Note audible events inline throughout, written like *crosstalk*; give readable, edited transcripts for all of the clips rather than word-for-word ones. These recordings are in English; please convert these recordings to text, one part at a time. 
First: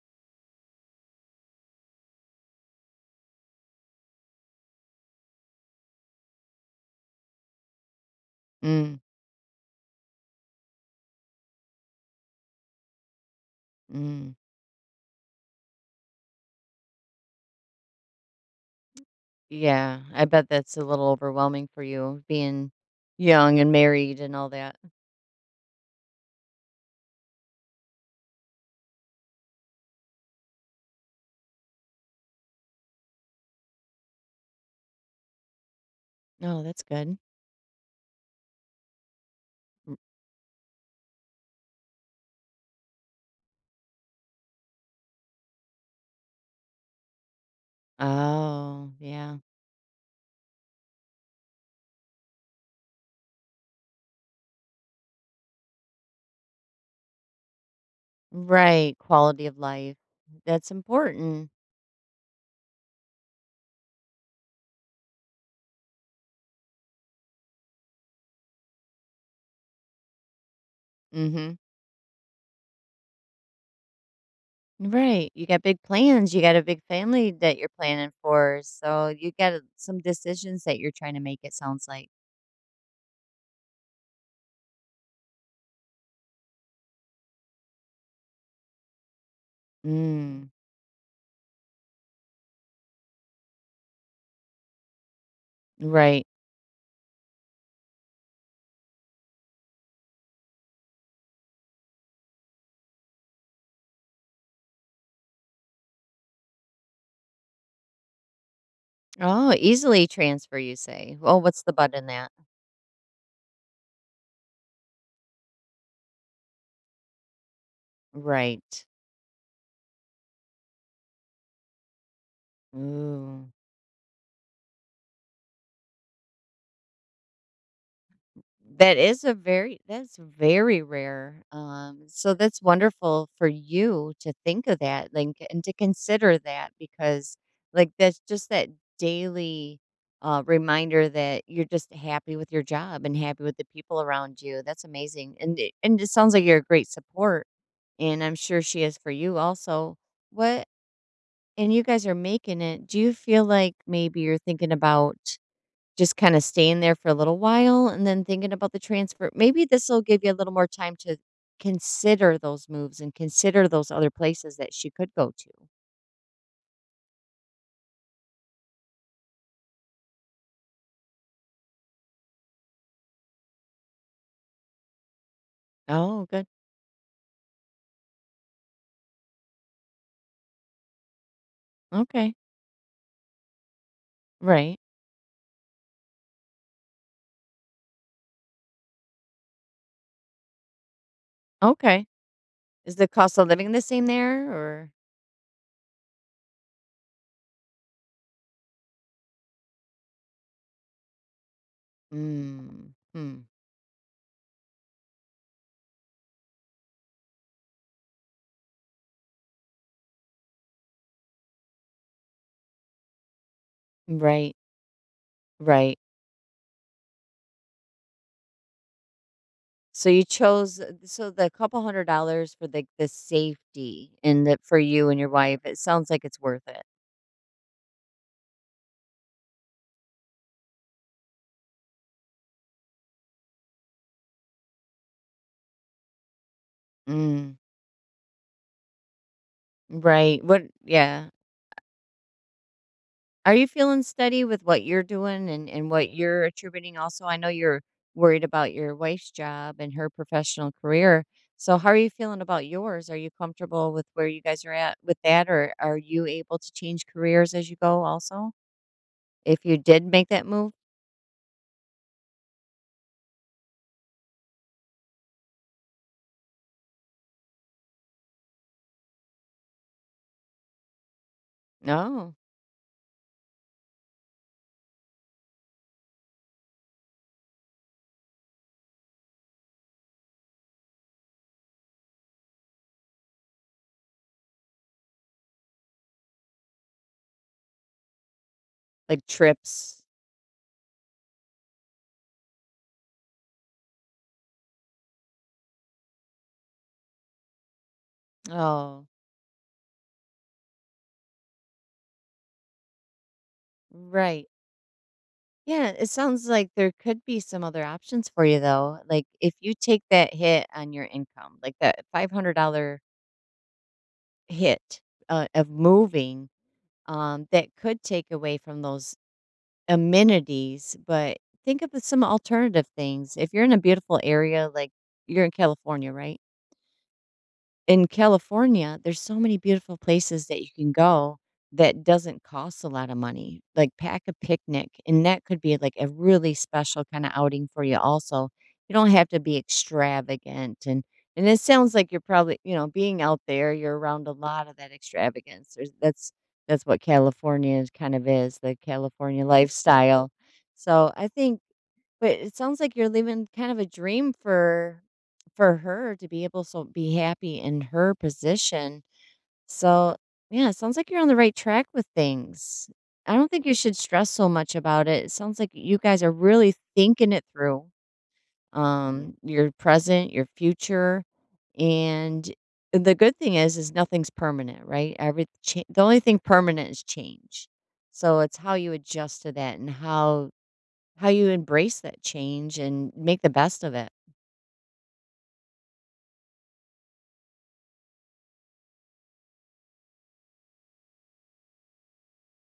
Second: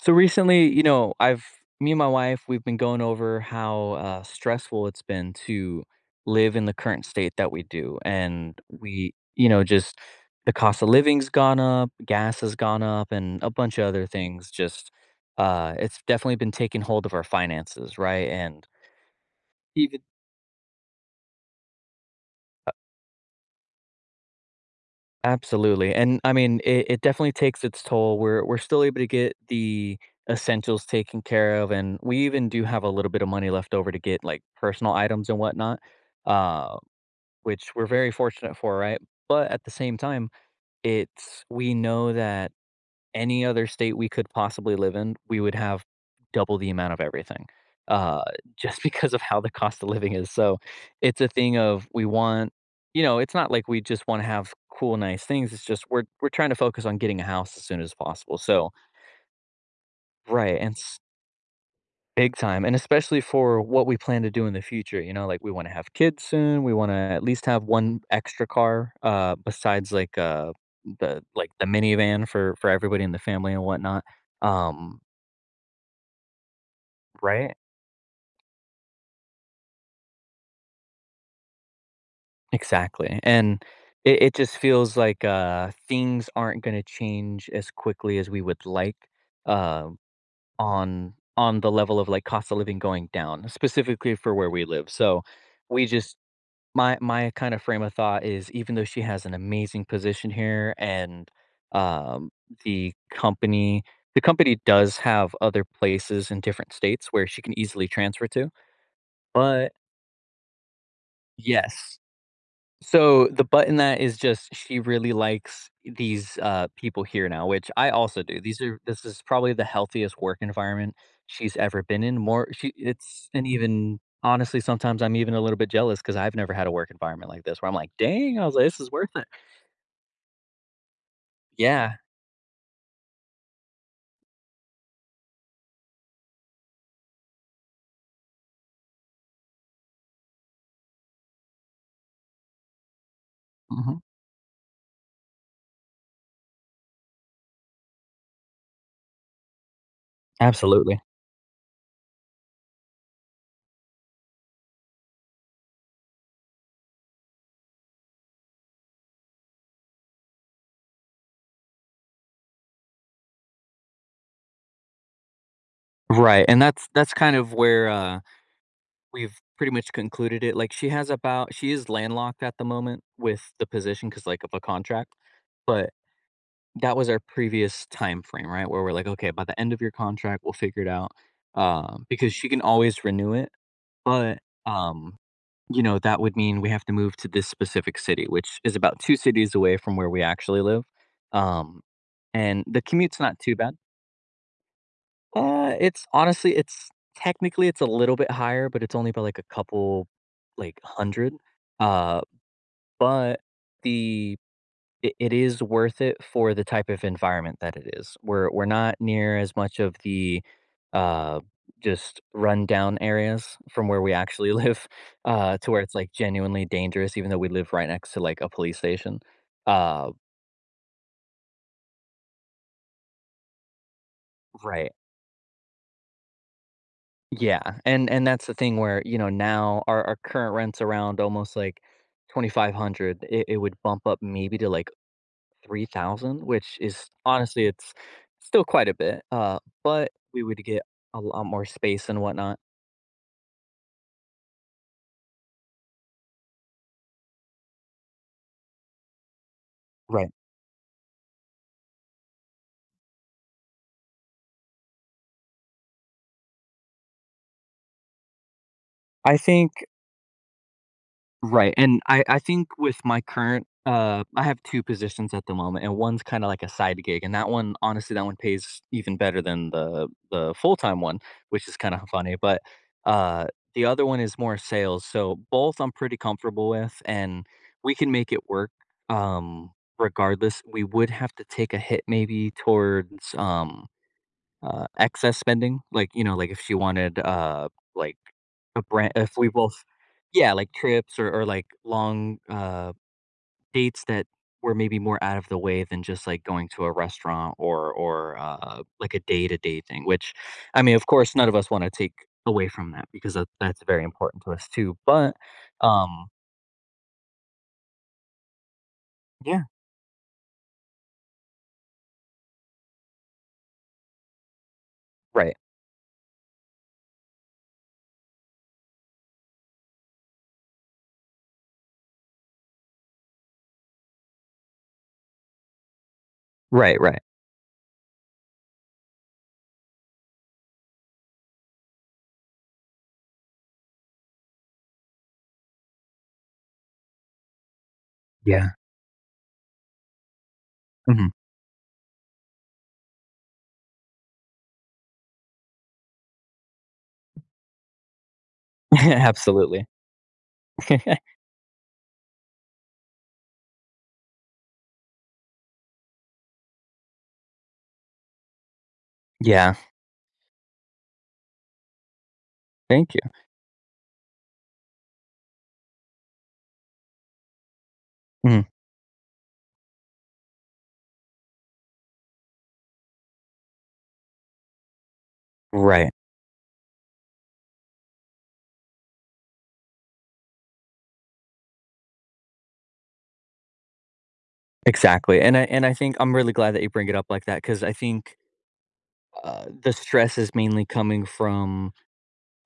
So recently, I've me and my wife, we've been going over how stressful it's been to live in the current state that we do, and Mm, we, you know, just the cost of living's gone up, gas has gone up, and a bunch of other mm. things. It's definitely been taking hold of our finances, right? And even. Yeah, I bet that's a little overwhelming for you being young and married and all that. Absolutely, and I mean, it definitely takes its toll. We're still able to get the essentials taken care of, and we even do have a little bit of money left over to get like personal items and whatnot, No, uh, that's good. which we're very fortunate for, right? But at the Mm, same time, it's we know that any other state we could possibly live in, we would have double the amount of everything, uh, *laughs* just oh, because of yeah. how the cost of living is. So it's a thing of we want, you know, it's not like we just want to have cool, nice things. It's just we're trying to focus on getting a house as soon as possible. So Right, quality of life. right, That's important. big time, and especially for what we plan to do in the future. You know, like we want to have kids soon. We want to at least have one extra car, besides Mhm. the minivan for everybody in the family and whatnot. Um, Right. You got big plans, you got a big family Right? that you're planning for, so you got some decisions that you're trying to make it sounds like. Exactly, and it just feels like, things aren't gonna change as quickly as we would like, uh, Mm, on the level of, like, cost of living going down, specifically for where we live, so, we just right. my kind of frame of thought is even though she has an amazing position here and, um, the company the company does have other places in different states where she can easily transfer to, Oh, but easily transfer you say. Oh, what's the but yes. in that? So the button that is just she really likes these people here now, which I also do. These are Right. this is probably the healthiest work environment she's ever been in. More she it's and Ooh. even honestly, sometimes I'm even a little bit jealous because I've never had a work environment like this where I'm like, dang, I was like, this is worth it. That's very rare. Yeah, So that's wonderful for you to think of that, like, and to consider that because, like, that's just that daily reminder that you're just happy with your job and happy with the hmm, people around you. That's amazing, and it sounds like you're a great support, and I'm sure she is for you also. What absolutely. And you guys are making it. Do you feel like maybe you're thinking about just kinda staying there for a little while and then thinking about the transfer? Maybe this'll give you a little more time to consider those moves and consider those other places that she could go to. Right, and that's kind of where we've pretty much concluded it. Like she has about she is landlocked at the moment with the position because like of a contract, but Oh, good. that was our previous time frame, right? Where we're like, "Okay, by the end of your contract, we'll figure it out." Because Okay. she can always renew it, but, Right. um, you know, that would mean we have to move to this specific city, which is about 2 cities away from where we actually live. Um, Okay. and the Is the commute's cost not of too living bad. the same there or? It's honestly it's technically, it's a little bit higher, but it's only by, like, a couple, like, 100. Uh, Mm. but Hmm. the it is worth it for the type of environment that it is. We're not near as much of the, uh, just rundown areas from where we actually Right. live, *laughs* to where it's, Right. like, genuinely dangerous even though we live right next to, like, a police station. So Uh, you chose the couple $100 for the safety and the for right. you and your wife, it sounds like it's worth it. Yeah, and that's the thing where, you know, now our current rent's around almost, like, 2,500. It it would bump up maybe to, like 3,000, which is Mm. honestly, it's still quite a bit, but Right. we would What get a Yeah. lot more space and whatnot. Are you feeling steady with what you're doing and what you're attributing? Also, I know you're worried about your wife's job and her Right. professional career. So, how are you feeling about yours? Are you comfortable with where you guys are at with that, or are you able to change careers as you go? Also, I if think you did make that move, right, and I think with my current I have 2 positions at the moment, and one's kinda like a side gig, and that one honestly, that one pays even better than the full-time one, which is kinda no, funny, but, uh, the other one is more sales, so both I'm pretty comfortable with, and we can make it work, um, regardless. We would have to take a hit maybe towards, excess spending, like, you know, like, if she wanted, like, a brand like if we both trips. yeah, like trips or like long, dates that were maybe more out of the way than just, like, going to a restaurant or, Oh, like a day-to-day thing, which, I mean, of course, none of us wanna take away from that because that's very important right. to us too, but, Yeah, it um, sounds like there could be some other options for you though. Like if yeah, you take that hit on your income, like that $500 hit, right, of moving, that could take away from those amenities, but think of some alternative things. If you're in a beautiful area, like you're in California, right? right, right, In California, there's so many beautiful places that you can go that doesn't cost a lot of money. Like pack a picnic, and that could be like a really special kind of outing for you. Also, yeah, you don't have to be extravagant, mhm, and it sounds like you're probably being out there, you're around a lot of that extravagance. There's, That's what California is, the *laughs* California absolutely. lifestyle. So *laughs* I think but it sounds like you're living kind of a dream for her to be able so be happy in her position. Yeah, So, yeah, it sounds like you're on the right track with things. thank you, I don't think you should stress so much about it. It sounds like you guys are really thinking it through. mhm, Your present, your future, and the good thing is nothing's permanent, right? The right, only thing permanent is change. So it's how you adjust to that and how you embrace that change and make the best of it. exactly, and I think I'm really glad that you bring it up like that because I think the stress is mainly coming from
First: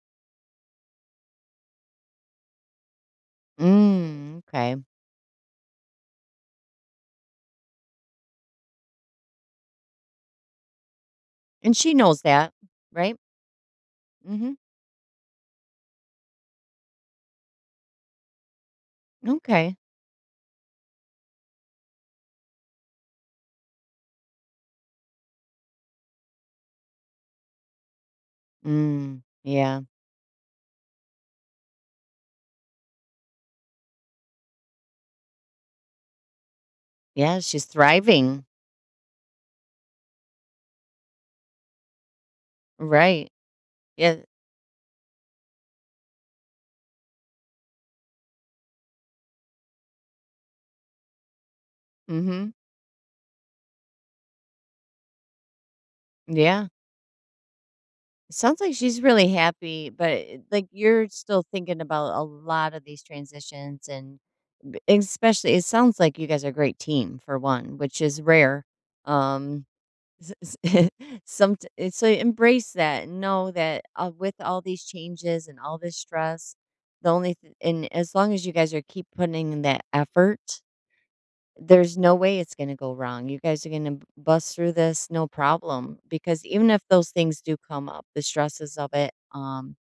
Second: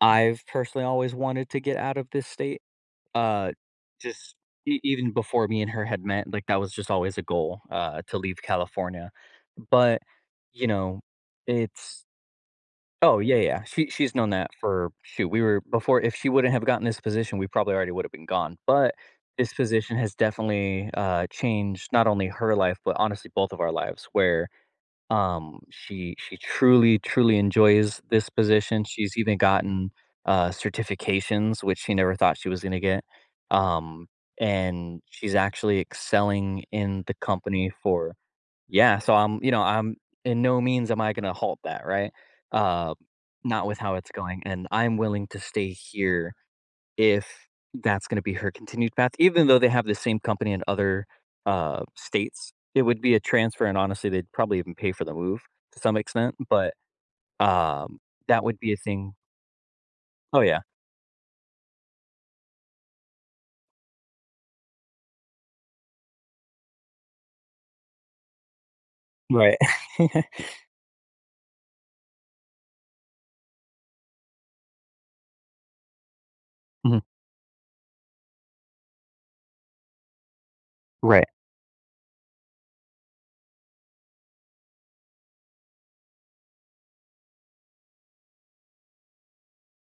I've personally always wanted to get out of this state. Uh, just Mm, okay. Even before me and her had met, like that was just always a goal to leave California. But you know, And she it's knows that, right? oh yeah, yeah. She's known that Mhm. for shoot. We were before. If she wouldn't have gotten this position, we probably already would have been gone. But this Okay. position has definitely changed not only her life, but honestly both of our lives. Where she truly, truly enjoys this position. She's Mm, even yeah. gotten certifications, which she never thought she was going to get. Um, and she's actually excelling in the Yeah, she's company for thriving. yeah so I'm you know I'm in no means am I going to halt that right uh Right. not with how it's Yeah. going and I'm willing to stay here if that's going to be her continued path, even though they have the same company in other Mhm. states. It would be a transfer, and honestly, they'd probably even pay for the move to some extent. Yeah. But um, It that sounds would like be a she's thing. really happy, but Oh yeah, like you're still thinking about a lot of these transitions and especially it sounds like you guys are a great team for one, which is rare. right, Um S *laughs* s *laughs* so embrace that and know that, with all these changes and all this stress, mhm, the only th and as long as you guys are keep putting in that effort, right, there's no way it's gonna go wrong. You guys are gonna bust through this no problem because even if those things do come up, the stresses of it,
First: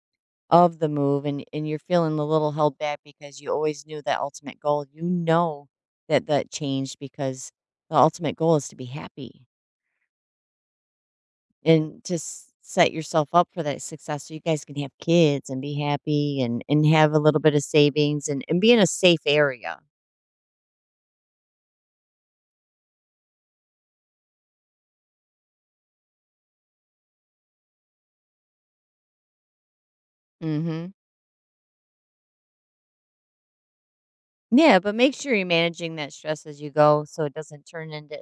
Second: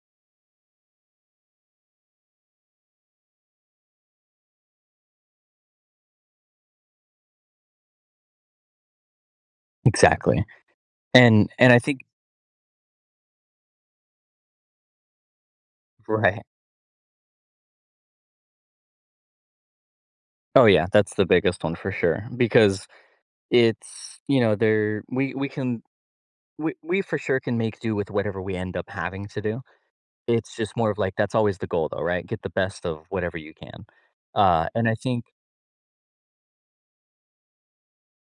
of the move, and you're feeling a little held back because you always knew that ultimate goal, you know that that changed because the ultimate goal is to be happy. exactly. And I think And to s set yourself up for that success so you guys can have kids and be right. happy and have a little bit of savings and be in a safe area. Oh yeah, that's the biggest one for sure because it's you know there we for sure can make do with whatever we end up having to do. It's just more Mhm. of like that's always the goal though, right? Get the best of whatever you can. Yeah, And but I make think sure you're managing that stress as you go so it doesn't turn into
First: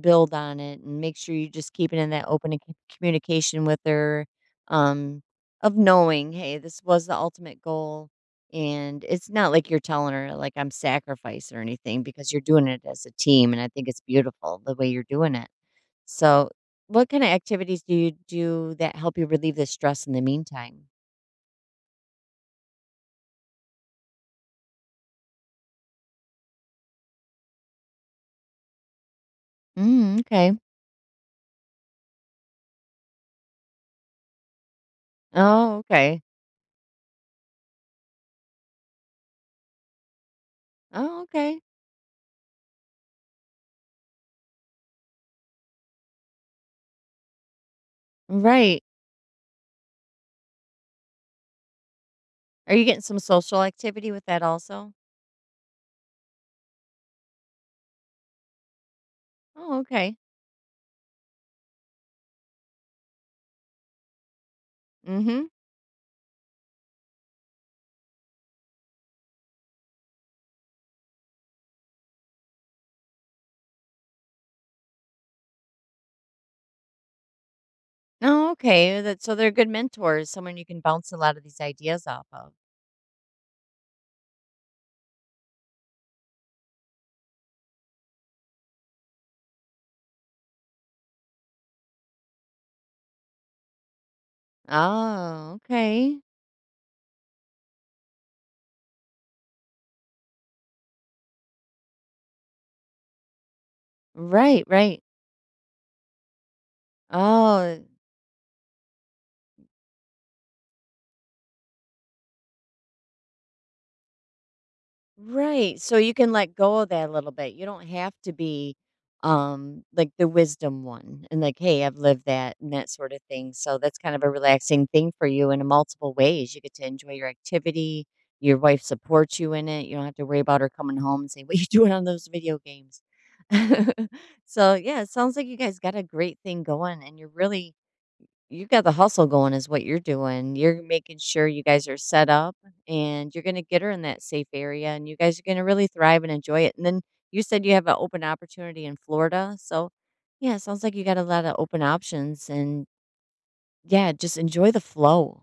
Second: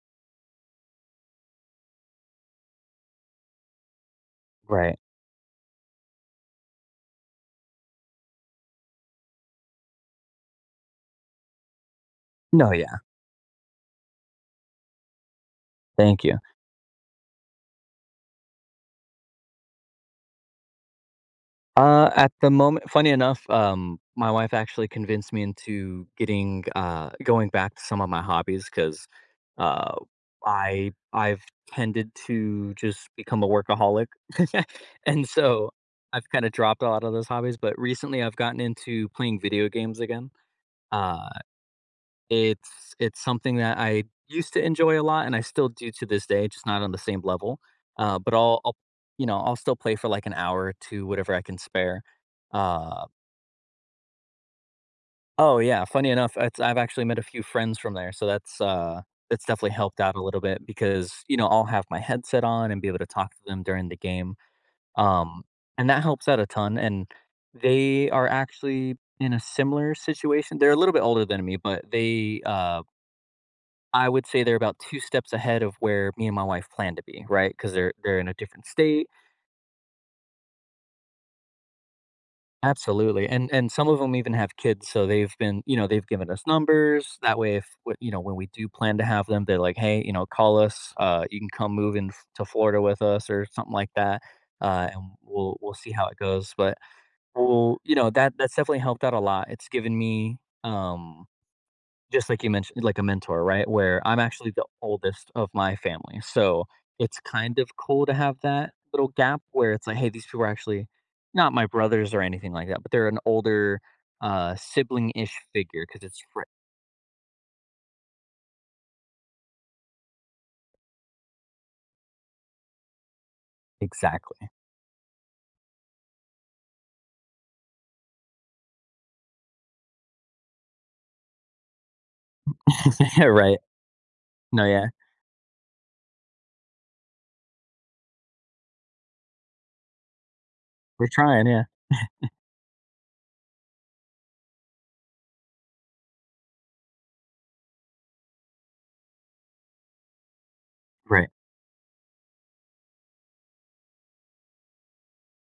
build on it and make sure you just keep it in that open c communication with her, right. um, of knowing, "Hey, this was the ultimate goal," and it's not like you're telling her, like, "I'm sacrificed," or anything because you're doing No, it yeah. as a team, and I think it's beautiful the way you're doing it. Thank you. So, what kind of activities do you do that help you relieve the stress in the meantime? At the moment, funny enough, my wife actually convinced me into getting going back to some of my hobbies because uh, Mm, okay. I've tended to just become a workaholic, *laughs* and so Oh, okay. I've kind of dropped a lot of those hobbies. But recently, I've gotten into playing video games again. Oh, Uh, okay. it's something that I used to enjoy a lot, and I still do to this day, just not on the same level. But Right. you know, I'll still play for like an hour to whatever I can spare. Are you getting Uh, some social activity with that also? oh yeah, funny enough, I've actually met a few friends from there, so that's definitely Oh, helped okay. out a little bit because you know I'll have my headset on and be able to talk to them during the game, um, Mm-hmm. and that helps out a ton. And they are actually in a similar situation. They're a little bit older than me, but they I would say they're about 2 steps ahead of where me and my wife plan to be, right? Because they 'Cause they're in a Oh, different okay. state. That so they're good mentors, someone you can bounce a lot of these ideas off of. Absolutely, and some of them even have kids, so they've been you know, they've given us numbers, that way if w you know, when we do plan to have them, they're like, "Hey," you know, "call us, you can come move in f to Florida with us," or something like that, and Oh, we'll see how it okay. goes, but we'll you know, that that's definitely helped out a lot. It's given me, um, just like you mentioned, like a mentor, right? Where I'm actually Right, the right. oldest of my family. So it's kind of Oh, cool to have that little gap where it's like, hey, these people are actually not my brothers or anything like that, but they're an older sibling ish right, figure so because you can let go of that a little bit. You don't have to be, like, the wisdom one and, like, "Hey, I've lived that," and that sort of thing, so that's kind of a exactly. relaxing thing for you in multiple ways. You get to enjoy your activity, your wife supports you in it, you don't have to worry about her coming home and saying, "What you *laughs* doing on those video games?" *laughs* Yeah, right. *laughs* No, So, yeah. yeah, it sounds like you guys got a great thing going, and you're really you got the hustle going is what you're doing. You're We're making sure trying. you Yeah. guys are set up and you're going to get her in that safe area and you guys are going to really thrive and enjoy it. And then you said you have an open opportunity in Florida. So, yeah, it sounds like you got a Right. lot of open options and yeah, just enjoy the flow.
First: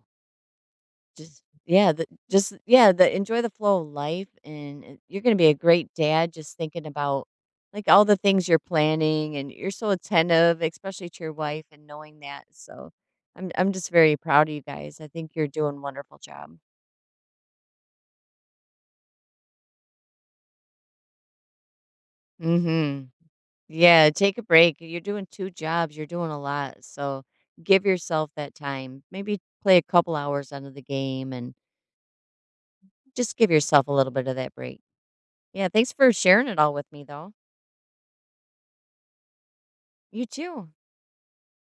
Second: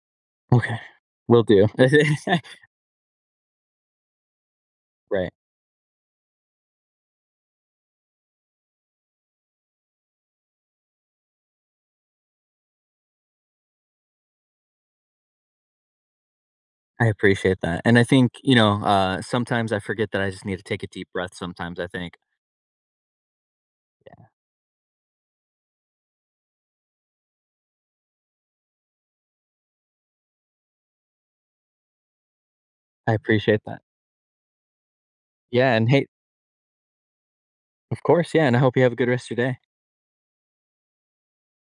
Okay. Will do. Just yeah, the enjoy the flow of life, and it you're *laughs* Right. gonna be a great dad just thinking about, like, all the things you're planning, and you're so attentive, especially to your wife and knowing that, so I'm just very proud of you guys. I think you're doing a wonderful job. I appreciate that. And I think, you know, sometimes I forget that I just need to take a deep breath sometimes. I think Mhm. Yeah, take a break. You're doing 2 jobs, you're doing a lot, so give yourself that time. Maybe play a couple hours under the game and I just give appreciate that. yourself a little bit of that break. Yeah, Yeah. And thanks hey, for sharing it all with me, though. of course, yeah, and I hope you have a good rest of your day. You too.